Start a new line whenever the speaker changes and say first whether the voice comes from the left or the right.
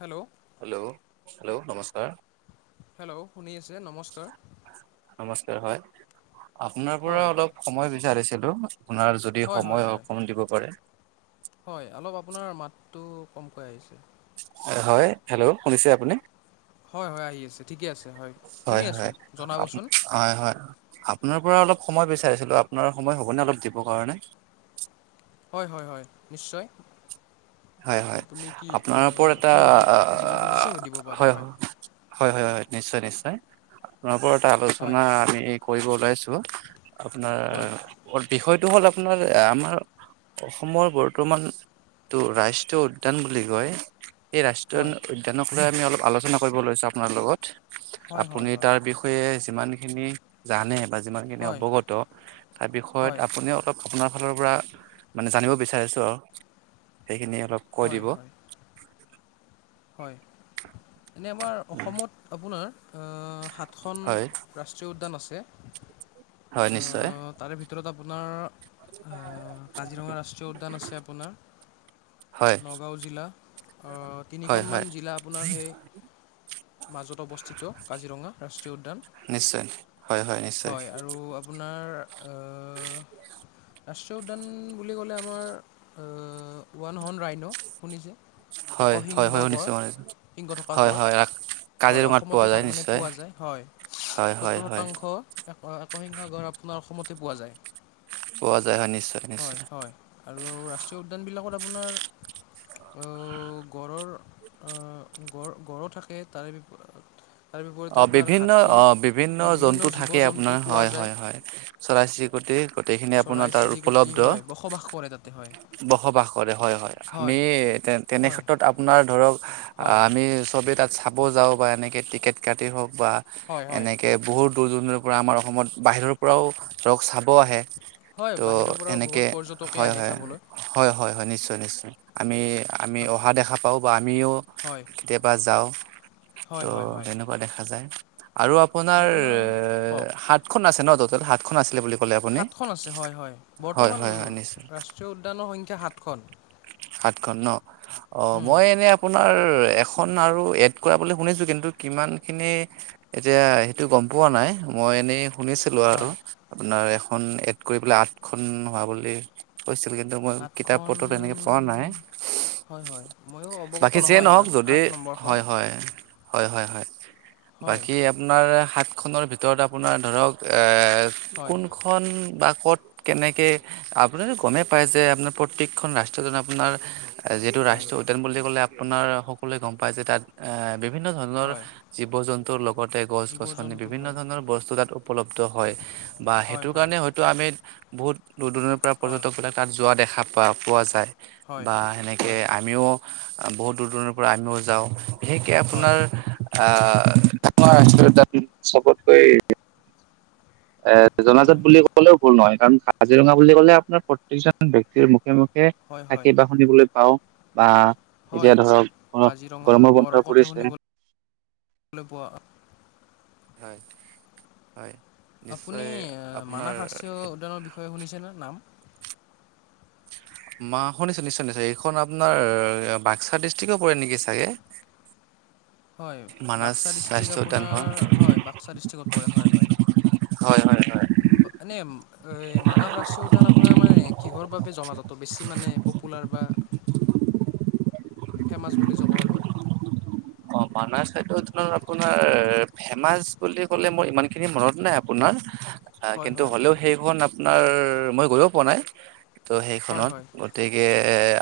left: Hello
right: hello hello নমস্কাৰ
left: hello শুনি আছে নমস্কাৰ
right: নমস্কাৰ হয় আপোনাৰ পৰা
left: হয়
right: অলপ সময় বিচাৰিছিলোঁ আপোনাৰ যদি
left: হয় হয়
right: সময়
left: হয়
right: অকম দিব পাৰে
left: টো কমকৈ আহিছে
right: হয় হেল্ল' শুনিছে আপুনি
left: হয় হয় আহি আছে ঠিকে আছে
right: হয়
left: শুনি
right: হয়
left: আছোঁ জনাবচোন
right: হয় হয় আপোনাৰ পৰা অলপ সময় বিচাৰিছিলো আপোনাৰ সময় হ'বনে অলপ দিব কাৰণে
left: হয় হয় হয় নিশ্চয়
right: হয় হয়
left: আপুনি কি
right: আপোনাৰ ওপৰত
left: আহ
right: এটা
left: কি সুধি সুধিব খুজিছে সুধিব পাৰে হয়
right: হয় হয় হয় নিশ্চয় নিশ্চয় আপোনাৰ পৰাৰত এটা
left: হয়
right: আলোচনা আমি কৰিব ওলাইছো আপোনাৰ
left: হয়
right: হয় বিষয় এইটো হ'ল আপোনাৰ আমাৰ। অসমৰ বৰ্তমান টো ৰাষ্ট্ৰীয় উদ্যান বুলি কয়। সেই ৰাষ্ট্ৰীয়
left: হয়
right: উদ্যানক লৈ আমি অলপ আলোচনা কৰিব লৈছো আপোনাৰ লগত।
left: হয় হয়
right: আপুনি
left: হয়
right: তাৰ বিষয়ে যিমানখিনি জানে, বা যিমানখিনি
left: হয়
right: অৱগত তাৰ বিষয়ত
left: হয়
right: আপুনি অলপ আপোনাৰ ফালৰ পৰা মানে, জানিব বিচাৰিছোঁ। আৰু সেইখিনিয়ে। অলপ কৈ
left: হয়
right: দিব,
left: হয় হয়', এনেই আমাৰ অসমত আপোনাৰ আ--সাতখন
right: হয়
left: ৰাষ্ট্ৰীয় উদ্যান আছে।
right: হয় নিশ্চয়
left: অ--তাৰে ভিতৰত আপোনাৰ অহ--কাজিৰঙা ৰাষ্ট্ৰীয় উদ্যান আছে আপোনাৰ
right: হয়
left: নগাঁও জিলা।
right: হয়
left: তিনিখনমান
right: হয়
left: জিলা আপোনাৰ সেই মাজত অৱস্থিত কাজিৰঙা ৰাষ্ট্ৰীয় উদ্যান।
right: নিশ্চয় হয় নিশ্চয়
left: হয়', আৰু আপোনাৰ অ' ৰাষ্ট্ৰীয় উদ্যান বুলি ক'লে আমাৰ অ ওৱান হৰ্ন ৰাইনো', শুনিছোঁ।
right: হয়', হয়', শুনিছোঁ হয়', হয়',
left: গঁড়
right: হয়', ৰাখ
left: হয়', অসমতে তাৰমানে পোৱা যায় হয়'
right: হয় হয়
left: সত্তৰ
right: হয়
left: শতাংশ এক শিঙিয়া গড় আপোনাৰ অসমতে পোৱা যায়।
right: পোৱা যায় হয়', নিশ্চয় নিশ্চয়।
left: উদ্যান বিলাকত আপোনাৰ--টো গঁড়ৰ অ গড় গঁড়ো থাকে তাৰে তাৰ বিপৰীতে
right: অ',
left: আপোনাৰ
right: বিভিন্ন
left: হাতী
right: অ', বিভিন্ন জন্তু
left: জীৱ
right: থাকে
left: জন্তু
right: আপোনাৰ
left: পোৱা
right: হয়',
left: যায়
right: হয়', হয়', চৰাই চিৰিকটি গোটেইখিনি আপোনাৰ তাৰ উপলব্ধ
left: সেইটো হয়।
right: বসবাস কৰে। হয়', হয়', আমি তে তেনে
left: হয়
right: ক্ষেত্ৰত আপোনাৰ ধৰক
left: হয়
right: আমি চবে, তাত চাব যাব পাৰে নেকি? টিকেট কাটি হওঁক বা
left: হয় হয়
right: এনেকে বহুত দূৰ জোনবিলাক পৰা। আমাৰ অসমত বাহিৰৰ পৰাও ধৰক চাব আহে।
left: হয়
right: ত'
left: বাহিৰৰ পৰা
right: এনেকে
left: বহুত পৰ্যটকে
right: হয়',
left: আহে
right: হয়',
left: চাবলৈ
right: হয়', হয়', হয়', নিশ্চয় নিশ্চয় আমি আমি
left: আপ-
right: অহা দেখা পাওঁ বা আমিও
left: হয়
right: কেতিয়াবা যাওঁ।
left: হয়', হয়', হয়',
right: সেই ফালে আৰু আপোনাৰ
left: কওক
right: সাতখন আছে ন? সাতখন আছিলে বুলি ক'লে আপুনি?
left: সাতখন আছে হয়', হয়',
right: হয়
left: বৰ্তমান
right: হয় হয় নিশ্চয়
left: ৰাষ্ট্ৰীয় উদ্যানৰ সংখ্যা সাতখন।
right: সাতখন ন? অঁ,
left: উম,
right: মই এনেই আপোনাৰ এখন আৰু এড কৰাব বুলি শুনিছোঁ। কিন্তু কিমান খিনি, এতিয়া সেইটো গম পোৱা নাই। মই এনেই শুনিছিলো আৰু
left: হয়
right: আপোনাৰ এখন এড কৰি পেলাই, আঠখন হোৱা বুলি। কৈছিল কিন্তু মই কিতাপ
left: আঠখন
right: পত্ৰত তেনেকে পোৱা নাই।
left: হয়', হয়', ময়ো অৱগত
right: বাকী যিয়ে
left: নহয়
right: নহওক
left: ইমান
right: যদি
left: আঠ নম্বৰখন।
right: হয় হয় হয়', হয়', হয়',
left: হয়
right: বাকী আপোনাৰ সাত খনৰ ভিতৰত আপোনাৰ ধৰক এ
left: হয়
right: কোনখন বা ক'ত, কেনেকে আপুনি টো গমেই পায় যে আপোনাৰ প্ৰত্যেকখন ৰাষ্ট্ৰত আপোনাৰ যিহেতু
left: হয়
right: ৰাষ্ট্ৰীয় উদ্যান বুলি ক'লে আপোনাৰ সকলোৱে গম পায়। যে তাত আহ বিভিন্ন ধৰণৰ
left: হয়
right: জীৱ -জন্তুৰ লগতে গছ
left: জীৱ
right: -গছনি
left: জন্তু
right: বিভিন্ন
left: হয়
right: ধৰণৰ বস্তু তাত উপলব্ধ হয়। বা
left: হয়
right: সেইটো কাৰণে
left: হয়
right: মানে হয়তো আমি বহুত দূৰ দূৰণিৰ পৰা
left: হয়
right: পৰ্যটক বিলাক তাত যোৱা দেখা পোৱা যায়।
left: হয়
right: বা সেনেকে
left: হয়
right: আমিও বহুত দূৰ দূৰণিৰ পৰা আমিও যাওঁ। বিশেষকৈ
left: হয়
right: আপোনাৰ আহ', অসমৰ ৰাষ্ট্ৰীয় উদ্যান চবতকৈ এ, জনাজাত
left: হয়
right: বুলি ক'লেও ভুল নহয়। কাৰণ কাজিৰঙা বুলি ক'লে আপোনাৰ প্ৰত্যেকজন ব্যক্তিৰ মুখত। মুখে
left: হয় হয়
right: থাকী বাহ শুনিবলৈ পাওঁ। বা,
left: হয়
right: এতিয়া ধৰক
left: কাজিৰঙাৰ
right: গৰমৰ বন্ধ
left: গড়ৰ কথা
right: পৰিছে।
left: শুনিবলৈ [inaudible]
right: হয়, হয়।
left: আপুনি
right: নিশ্চয়
left: আহ, মানাস
right: আপোনাৰ
left: ৰাষ্ট্ৰীয় উদ্যানৰ বিষয়ে শুনিছেনে নাম
right: হয়। ম শুনিছো নিশ্চয় নিশ্চয় এইখন আপোনাৰ বাক্সা ডিষ্ট্ৰিকো পৰে নেকি চাগে?
left: হয়,
right: মানাস
left: বাক্সা ডিষ্ট্ৰিক
right: ৰাষ্ট্ৰীয় উদ্যানখন
left: আপোনাৰ হয় বাক্সা ডিষ্ট্ৰিকত পৰে হয়, হয়। উম আনিম। এই মানস ৰাষ্ট্ৰীয় উদ্যান আপোনাৰ মানে কিহৰ বাবে জনাজাত বেছি মানে পপুলাৰ বা।
right: [inaudible]
left: ফেমাছ বুলি যবাওঁ আমি।
right: ম চাই আপোনাৰ ফেমাচ বুলি ক'লে মোৰ ইমানখিনি মনত নাই আপোনাৰ। আহ
left: হয়
right: কিন্তু
left: হয়
right: হলেও সেইখন আপোনাৰ মই গৈও পোৱা নাই। ত'
left: হয়
right: সেইখনত
left: হয়
right: গতিকে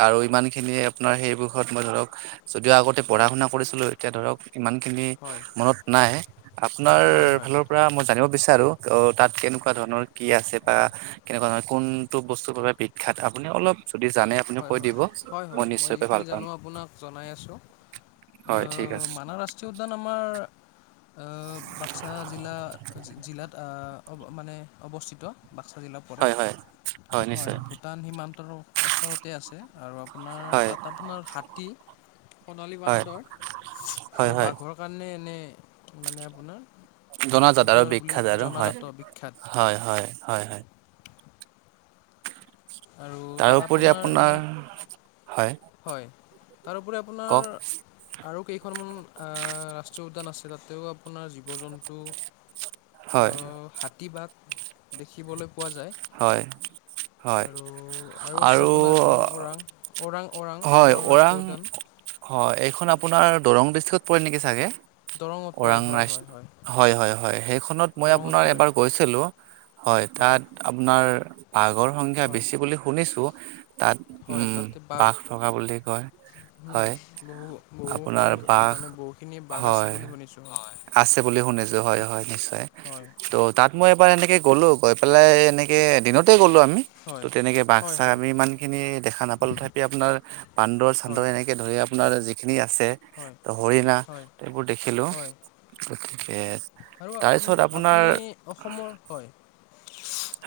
right: আৰু ইমান খিনিয় আপোনাৰ সেইবোৰ ঘৰত মই ধৰক। যদিও আগতে পঢ়া
left: হয়
right: শুনা কৰিছিলোঁ এতিয়া ধৰক। ইমানখিনি
left: হয়
right: মনত নাই আপোনাৰ
left: হয় হয়
right: ফালৰ পৰা মই জানিব বিচাৰো আৰু তাত কেনেকুৱা ধৰণৰ কি আছে বা কেনেকুৱা ধৰণৰ কোনটো বস্তুৰ বাবে বিখ্যাত আপুনি অলপ। যদি জানে আপুনি
left: হয়,
right: কৈ
left: হয়,
right: দিব
left: হয়, হয় মই
right: নিশ্চয়কৈ ভাল
left: যিখিনি
right: পাম
left: জানো আপোনাক জনাই আছোঁ।
right: হয় ঠিক
left: আহ
right: আছে
left: মানৱ ৰাষ্ট্ৰীয় উদ্যান আমাৰ। বাক্সা জিলা জিলাত অ মানে অৱস্থিত। বাক্সা জিলাত পৰে
right: হয় হয়
left: হয় ভূটান সীমান্তৰ ওচৰত। হৈছে আৰু আপোনাৰ
right: হয়
left: তাত আপোনাৰ হাতী সণালী
right: হয়
left: বান্দৰ
right: হয়
left: আৰু
right: হয়
left: বাঘৰ কাৰণে এনে মানে আপোনাৰ
right: জনাজাত আৰু
left: পপুলাৰ বুলি
right: বিখ্যাত আৰু হয়
left: জনাজাত বিখ্যাত
right: হয় হয় হয়, হয়।
left: আৰু তাত
right: তাৰোপৰি
left: এনে
right: আপোনাৰ হয়।
left: হয় তাৰোপৰি আপোনাৰ
right: কওক
left: আৰু কেইখনমান ৰাষ্ট্ৰীয় উদ্যান আছে। তাতেও আপোনাৰ জীৱ জন্তু
right: হয়
left: হঠি বহ দেখিবলৈ পোৱা যায়
right: হয় হয়
left: আৰু, আৰু আছে আপোনাৰ এখন ওৰাং, ওৰাং ওৰাং
right: হয় ওৰাং
left: ৰাষ্ট্ৰীয় উদ্যান
right: হয় এইখন আপোনাৰ দৰং ডিষ্ট্ৰিক্ত পৰিল নেকি চাগে।
left: দৰঙত পৰে
right: ওৰাং
left: হয়
right: ৰা
left: হয়
right: হয়, হয়, হয় সেইখনত মই
left: দৰঙত
right: আপোনাৰ
left: পৰে
right: এবাৰ গৈছিলো। হয় তাত আাৰ বাঘৰ সংখ্যা
left: হয়
right: বেছি বুলি শুনিছো। তাত
left: হয়
right: উম,
left: তাতে বাঘ
right: বঘ ফকা বুলি কয়।
left: উম,
right: হয়
left: বহু বহুখন
right: আপোনাৰ বাঘ
left: মানে বহুখিনি বাঘ আছে বুলি শুনিছো।
right: শুছো হয়, হয় নিশ্চয় ত' তাত মই এবাৰ এনেকে গ'লো। পাই এনেকে দিনতে গ'লো আমি। ত,
left: হয়
right: তেনেকে বাক্
left: হয়
right: চাক
left: হয়
right: আমি ইমান খিনি দেখা নাপালো তথাপি আপোনাৰ বান্দৰ, চান্দৰ এনেকে ধৰি আপোনাৰ। যিখিনি আছে
left: হয় হয়
right: ত হৰিনা
left: হয়
right: এই এইবোৰ দেখিলো।
left: হয়
right: গতিকে
left: আৰু
right: তাৰ পিছত
left: আম-
right: আপোনাৰ
left: আপুনি অসমৰ হয়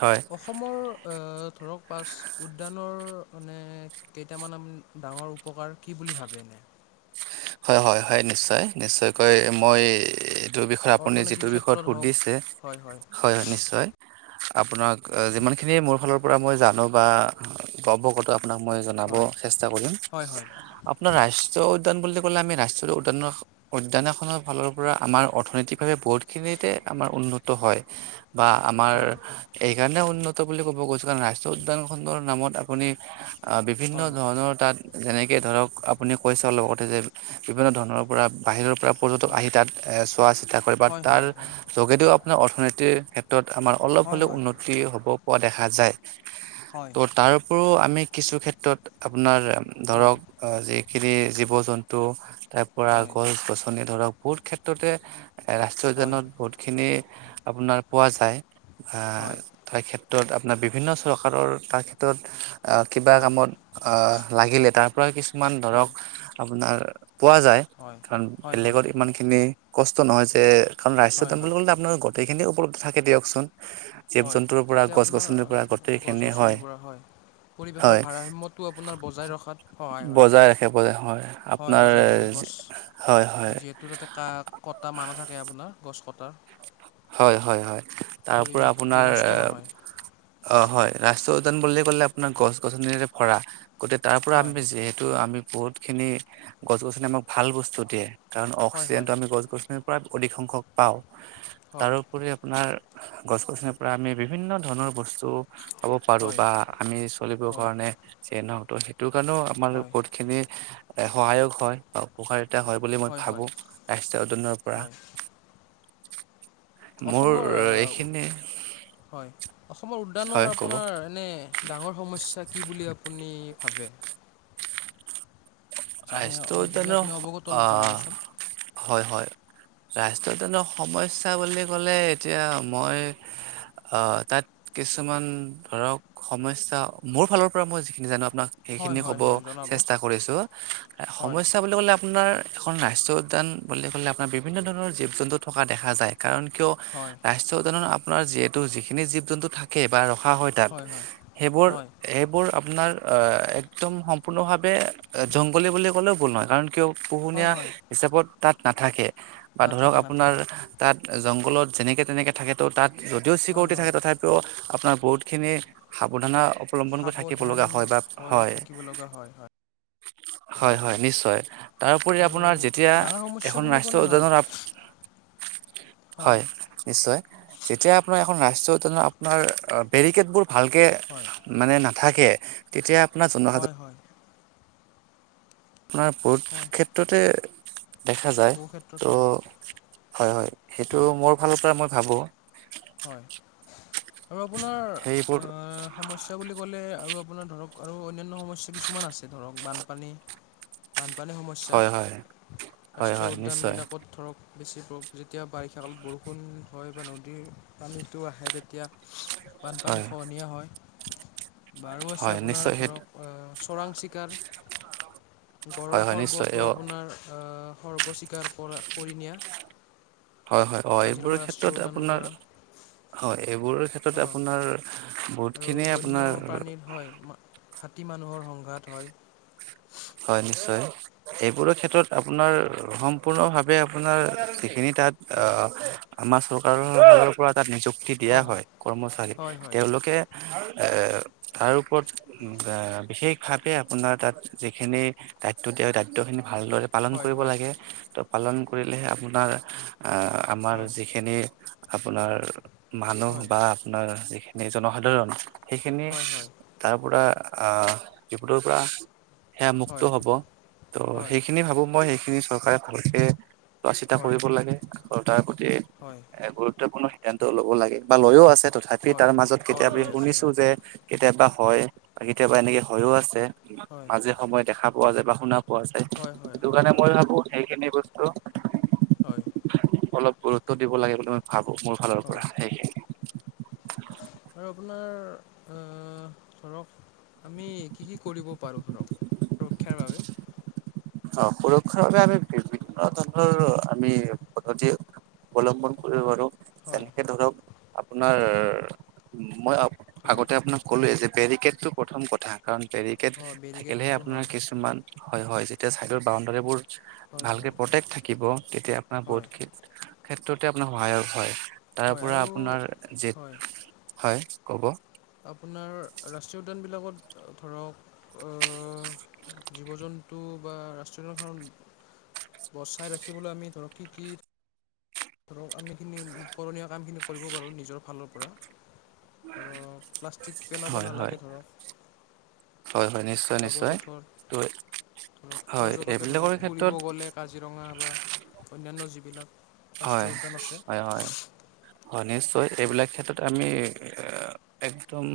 right: হয়
left: অসমৰ আহ ধৰক পাছ উদ্যানৰ মানে কেইটামান ডাঙৰ উপকাৰ কি বুলি ভাবে?
right: হয়, হয়, হয় নিশ্চয়, নিশ্চয়কৈ মই যিটো বিষয়ে আপুনি যিটো
left: অৰ্থনীতিৰ
right: বিষয়ত
left: ক্ষেত্ৰত হওক
right: সুধিছে হয়, হয় নিশ্চয় আপোনাক যিমানখিনি মোৰ ফালৰ পৰা মই জানো বা গৰ্ব কতো আপোনাক মই জনাব
left: হয়
right: চেষ্টা কৰিম
left: হয় হয়
right: আপোনাৰ ৰাষ্ট্ৰীয় উদ্যান বুলি ৰা্ৰীয় উদৰ, উদ্যান এখনৰ ফালৰ পৰা আমাৰ অৰ্থনৈতিকভাৱে বহুতখিনিতে আম উন্নত হৈ বাৰ আমাৰ
left: হয়
right: এক সানে উন্নত বুলি ক'ব গৈছো কাৰ ৰাষ্ট্ৰীয় উদ্যান খণ্ডৰ নামত আপুনি বিভিন্ন
left: হয়
right: ধৰণৰ তাত যেনেকৈ ধৰক আপুনি কৈছে অলপ আগতে যে বিভিন্ন ধৰণৰ পৰা বাহিৰৰ পৰা পৰ্যটক
left: হয়
right: আহি তাত চোৱা, চিতা কৰে বা
left: হয়
right: তাৰ
left: হয় হয়
right: যোগেদিও আপোনাৰ অৰ্থনীতিৰ ক্ষেত্ৰত আমাৰ অলপ
left: হয় হয়
right: হ'লেও উন্নতি হ'ব পৰা দেখা যায়
left: হয় হয়
right: ত' তাৰপৰিও আমি কিছু ক্ষেত্ৰত আপোনাৰ
left: হয়
right: ধৰক যিখিনি জীৱ-জন্তু তাৰ পৰা
left: হয়
right: গছ-গছনি ধৰক বহুত ক্ষেত্ৰতে ৰাষ্ট্ৰীয়
left: হয়
right: উদ্যানত বহুতখিনি আপোনাৰ পোৱা যায়
left: হয়
right: আহ
left: হয়
right: তাৰ ক্ষেত্ৰত ক্ষেত্ৰত আপোনাৰ বিভিন্ন চৰকাৰৰ তাৰ ক্ষেত্ৰত কিবা
left: হয়
right: কামত লাগিলে তাৰ পৰা কিছুমান ধৰক আপোনাৰ পোৱা যায় কাৰণ
left: হয়
right: বেলেগত ইমান খিনি কষ্ট নহয় যে কাৰণ ৰাষ্ট্ৰীয়
left: হয় হয়
right: টেম্পলখন আপোনালোকৰ সেইখিনি উপলব্ধ থাকে দিয়কচোন। জীৱ
left: হয়,
right: জন্তুৰ পৰা
left: তাতে
right: গছ
left: আপোনাৰ
right: গছনিৰ পৰা গোটেইখিনি
left: গছ-গছনিৰ পৰা হয়।
right: হয়।
left: পৰিবেশৰ ভাৰসাম্যটো আপোনাৰ বজাই ৰখাত সহায়
right: বজাই ৰাখে বজাই
left: হয়।
right: আপোনাৰ
left: বজাই ৰাখে।
right: হয়
left: গছ
right: হয়
left: যিহেতু তাতে কা, কটা মানুহ থাকে আপোনাৰ। গছ কটাৰ
right: হয়, হয়, হয় তাৰ পৰা
left: পৰিৱেশ
right: আপোনাৰ
left: বিনষ্ট নহয়
right: অ, হয় ৰাষ্ট্ৰ উদ্যান বুলিবলে আপোনাৰ গছ, গছনিৰে ভৰা গতিকে তাৰ পৰা
left: হয়
right: আমি যিহেতু আমি বহুতখিনি গছ-গছনি আমাক ভাল বস্তু দিয়ে কাৰণ
left: হয় হয়
right: অক্সিজেনটো আমি গছ-গছনিত প্ৰায় অধিক সংখ্যক পাওঁ,
left: হয়
right: তাৰোপৰি আপোনাৰ গছ-গছনিৰ পৰা আমি বিভিন্ন ধৰণৰ বস্তু পাব, পাৰো
left: হয় হয়
right: বা আমি চলিবৰ
left: হয়
right: কাৰণে যিয়ে নহক সেইটো কাৰণেও আমাৰ
left: হয়
right: বহুত খিনি সহায়ক হয় বা উপকাৰ। হয় বুলি মই ভাবো, ৰাষ্ট্ৰ উদ্যানৰ পৰা।
left: হয়
right: মোৰ
left: অসমৰ আহ,
right: এইখিনিয়ে
left: হয়, অসমৰ উদ্যানৰ আপোনাৰ এনে ডাঙৰ সমস্যা কি বুলি আপুনি ভাবে জানে
right: ৰাষ্ট্ৰ
left: অ', যদি
right: উদ্যানৰ
left: আপুনি অৱগত অলপ জনাবচোন।
right: হয়, হয়। ৰাষ্ট্ৰীয় উদ্যানৰ সমস্যা বুলি কলে এতিয়া মই অ, তাত কিছুমান ধৰক সমস্যা মোৰ ফালৰ পৰা মই যিখিনি জানো আপোনাক
left: হয়
right: এইেইখিনি
left: হয়
right: ক'ব
left: হয় জনাব
right: চেষ্টা কৰিছো
left: হয়
right: সমস্যা বুলি ক'লে আপোনাৰ এখন ৰাষ্ট্ৰীয় উদ্যান বুলি ক'লে আপোনাৰ বিভিন্ন ধৰণৰ জীৱ জন্তু থকা দেখা যায়, কাৰণ কিয়
left: হয় হয়
right: ৰাষ্ট্ৰীয় উদানত আপোনাৰ যিহেতু যিখিনি জীৱ জন্তু থাকে বা ৰখা হয় তাত সেইবোৰ
left: হয়
right: সেইবোৰ আপোনাৰ একদম সম্পূৰ্ণভাৱে জংগলী বুলি ক'লেও ভুল নহয় কাৰণ কিয়
left: হয়
right: পোহনীয়া
left: হয়।
right: হিচাপত তাত নাথাকে। বা ধৰক
left: নাথাকে
right: আপোনাৰ
left: নাথাকে।
right: তাত জংঘলত যেনেকে তেনেকে থাকে তো তাত যদিও
left: হয়
right: চিকিউৰিটি
left: হয়
right: থাকে তথাপিও আপোনাৰ বহুতখিনি সাৱধানা অৱলম্বন কৰি থাকিব
left: সাৱধান
right: লগা হয়, বা,
left: হৈ
right: হয়,
left: থাকিব লগা হয় হয়।
right: হয়, হয়, নিশ্চয় তাৰোপৰি
left: আৰু
right: আপোনাৰ যেতিয়া
left: ডাঙৰ সমস্যা
right: এখন
left: বুলি
right: ৰাষ্ট্ৰীয়
left: ক'লে হয়
right: উদ্যানৰ হয়, নিশ্চয় যেতিয়া আপোনাৰ এখন ৰাষ্ট্ৰীয় আপোনাৰ বেৰিকেডবোৰ ভালকৈ
left: হয়।
right: মানে নাথাকে তেতিয়া আপোনাৰ
left: হয়,
right: জনসাধাৰণ
left: হয়।
right: আপোনাৰ বহুত
left: হয়
right: ক্ষেত্ৰতে দেখা যায়
left: বহু ক্ষেত্ৰত
right: ত'
left: হয়
right: হয়, হয়, সেইটো মোৰ ফালৰ পৰা মই ভাবোঁ।
left: হয়, আৰু আপোনাৰ
right: সেইবোৰ
left: অ, সমস্যা বুলি ক'লে আৰু আপোনাৰ ধৰক আৰু অন্যান্য সমস্যা কিছুমান আছে ধৰক বানপানী, বানপানীৰ সমস্যা,
right: হয় হয় হয়
left: ৰাষ্ট্ৰীয়
right: হয় নিশ্চয়
left: উদ্যানবিলাকত ধৰক বেছি যেতিয়া বাৰিষা কালত বৰষুণ হয় বা নদীৰ পানীটো আহে তেতিয়া
right: হয়
left: বানপানী খহনীয়া হয়। বাৰু আছে
right: হয়
left: আপোনাৰ
right: নিশ্চয় সেই
left: ধৰক চোৰাং চিকাৰ, গড়ৰ
right: হয় হয় নিশ্চয়
left: খৰ্গটো
right: অ
left: আপোনাৰ আ, খৰ্গ চিকাৰ কৰা-কৰি নিয়া।
right: হয়, হয় অ, এইবোৰৰ
left: কাজিৰঙা ৰাষ্ট্ৰীয়
right: ক্ষেত্ৰত
left: উদ্যানৰ
right: আপোনাৰ
left: পৰা
right: হয় এইবোৰ, ক্ষেত্ৰত
left: অঁ
right: আপোনাৰ
left: আৰু
right: বহুতখিনিয়ে আপোনাৰ
left: বন্যপ্ৰাণীৰ হয় হাতী মানুহৰ সংঘাত হয়,
right: হয়, নিশ্চয় এইবোৰৰ ক্ষেত্ৰত আপোনাৰ সম্পূৰ্ণ ভাৱে আপোনাৰ যিখিনি তাত অ,
left: হয়
right: আমাৰ চৰকাৰৰ ফালৰ পৰা এটা নিযুক [inaudible] দিয়া হয় কৰ্মচাৰী
left: হয়
right: তেওঁলোকে এ, তাৰ ওপৰত বিশেষভাৱে আপোনাৰ তাত যিখিনি দায়িত্ব দিয়ে দায়িত্বখিনি ভালদৰে পালন
left: হয়
right: কৰিব
left: হয়
right: লাগে, পালন কৰিলেহে আপোনাৰ আহ আমাৰ
left: হয় হয়
right: যিখিনি আপোনাৰ মানুহ
left: হয়
right: বা আপোনাৰ যিখিনি জনসাধাৰণ, সেইখিনি
left: হয় হয় হয়
right: তাৰ পৰা আহ, বিপদৰ পৰা সেয়া মুক্ত
left: হয়
right: হ'ব ত'
left: হয়
right: সেইখিনি ভাবো মই সেই খিনি চৰকাৰে ভালকে চোৱা চিতা
left: হয়
right: কৰিব লাগে, আৰু তাৰ প্ৰতি
left: হয়
right: এ গুৰুত্বপূৰ্ণ তেন্ত ল'ব লাগে বা লৈয় আছে তথাপি
left: হয়
right: তাৰ মাজত
left: হয়
right: কেতিয়াবি
left: লৈ আছে
right: শুনিছো
left: হয়
right: যে কেতিয়াবা হয় বা কেতিয়াবা এনেকে হয়ও আছে
left: হয়
right: মাজে সময়ে দেখা পোৱা যায় বা শুনা পোৱা যায়।
left: হয় হয়
right: সেইটো
left: হয়
right: কাৰণে
left: হয়
right: মই ভাবো সেইখিনি বস্তু
left: হয়,
right: অলপ গুৰুত্ব দিব লাগে বুলি মই ভাবো মোৰ ফালৰ
left: হয়
right: পৰা সেইখিনি।
left: আৰু আপোনাৰ আহ, ধৰক আমি কি কি কৰিব পাৰোঁ ধৰক সুৰক্ষাৰ বাবে
right: অ, সুৰক্ষাৰ বাবে আমি বি বিভিন্ন ধৰণৰ আমি পদ্ধতি অৱলম্বন কৰিব পাৰো।
left: হয়
right: যেনেকে ধৰক আপোনাৰ মই
left: ধৰক
right: আগতে আপোনাক কলোৱেই যে বেৰিকেডটো প্ৰথম কথা কাৰণ বেৰিকেড
left: হয়
right: থাকিলেহে
left: বেৰিকেডটো
right: আপোনাৰ
left: হয়
right: কিছুমান, হয়, হয়, তেতিয়া চাইডৰ বাউণ্ডাৰীবোৰ
left: হয়
right: ভালকে
left: হয় হয়
right: প্ৰটেক্ট থাকিব তেতিয়া আপোনাৰ
left: হয়
right: বহুত ক্ষেত্ৰতে আপোনাৰ সহায়ক হয় তাৰ
left: হয়
right: পৰা
left: আৰু
right: আপোনাৰ যে
left: হয়
right: হয় ক'ব,
left: আপোনাৰ ৰাষ্ট্ৰীয় উদ্যানবিলাক ধৰোক অ, জীৱ জন টো বা ৰাষ্ট্ৰীয় উদ্যান খন বচাই ৰাখিবলৈ আমি ধৰক কি কি ধৰক আমিখিনি কৰণীয় কামখিনি কৰিব পাৰোঁ নিজৰ ফালৰ পৰা। ধৰক, প্লাষ্টিক পেলাব
right: হয় হয়
left: নালাগে, ধৰক।
right: হয়, হয়, নিশ্চয়,
left: জাবৰ
right: নিশ্চয়,
left: জোঁথৰ
right: ত
left: ধৰক,
right: হয়
left: পৰ্যটকে,
right: এইবিলাকৰ
left: ধৰক, ফুৰিব
right: ক্ষেত্ৰত
left: গ'লে, কাজিৰঙা বা অন্যান্য যিবিলাক
right: হয়
left: ৰাষ্ট্ৰীয় উদ্যান আছে।
right: হয় হয় হয়, নিশ্চয়,
left: হয়
right: এইবিলাক ক্ষেত্ৰত আমি। এ, একদম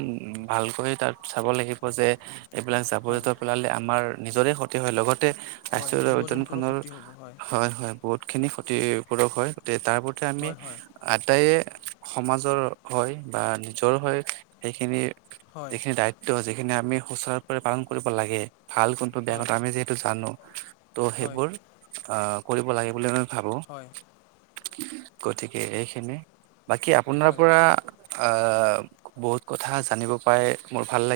right: ভালকৈ তাত, চাব লাগিব যে এইবিলাক
left: হয়
right: জাৱৰ-জোঁথৰ পেলালে, আমাৰ নিজৰে ক্ষতি হয়, লগত।
left: হয়
right: ৰাষ্ট্ৰীয়
left: জীৱ জন্তুৰো
right: উদ্যানখনৰ
left: ক্ষতি হ'ব
right: হয়, হয়, বহুতখিনি ক্ষতিপূৰণ হয়, গোটেই। তাৰ প্ৰতি, আমি।
left: হয় হয়
right: আটাইয়ে সমাজৰ হয় বা নিজৰ হয়, সেইখিনি।
left: হয়
right: যিখিনি দায়িত্ব, যিখিনি আমি সুচাৰুৰূপে পালন কৰিব লাগে। ভাল কোনটো, বেয়া
left: হয়
right: কথা আমি যিহেতু জানো। ত',
left: হয়
right: সেইবোৰ আহ, কৰিব লাগে বুলি মই ভাবোঁ।
left: হয়
right: গতিকে, এইখিনি। বাকী, আপোনাৰ
left: হয়
right: পৰা, আঁ, বহুত কথা জানিব পাই, মোৰ ভাল লাগে।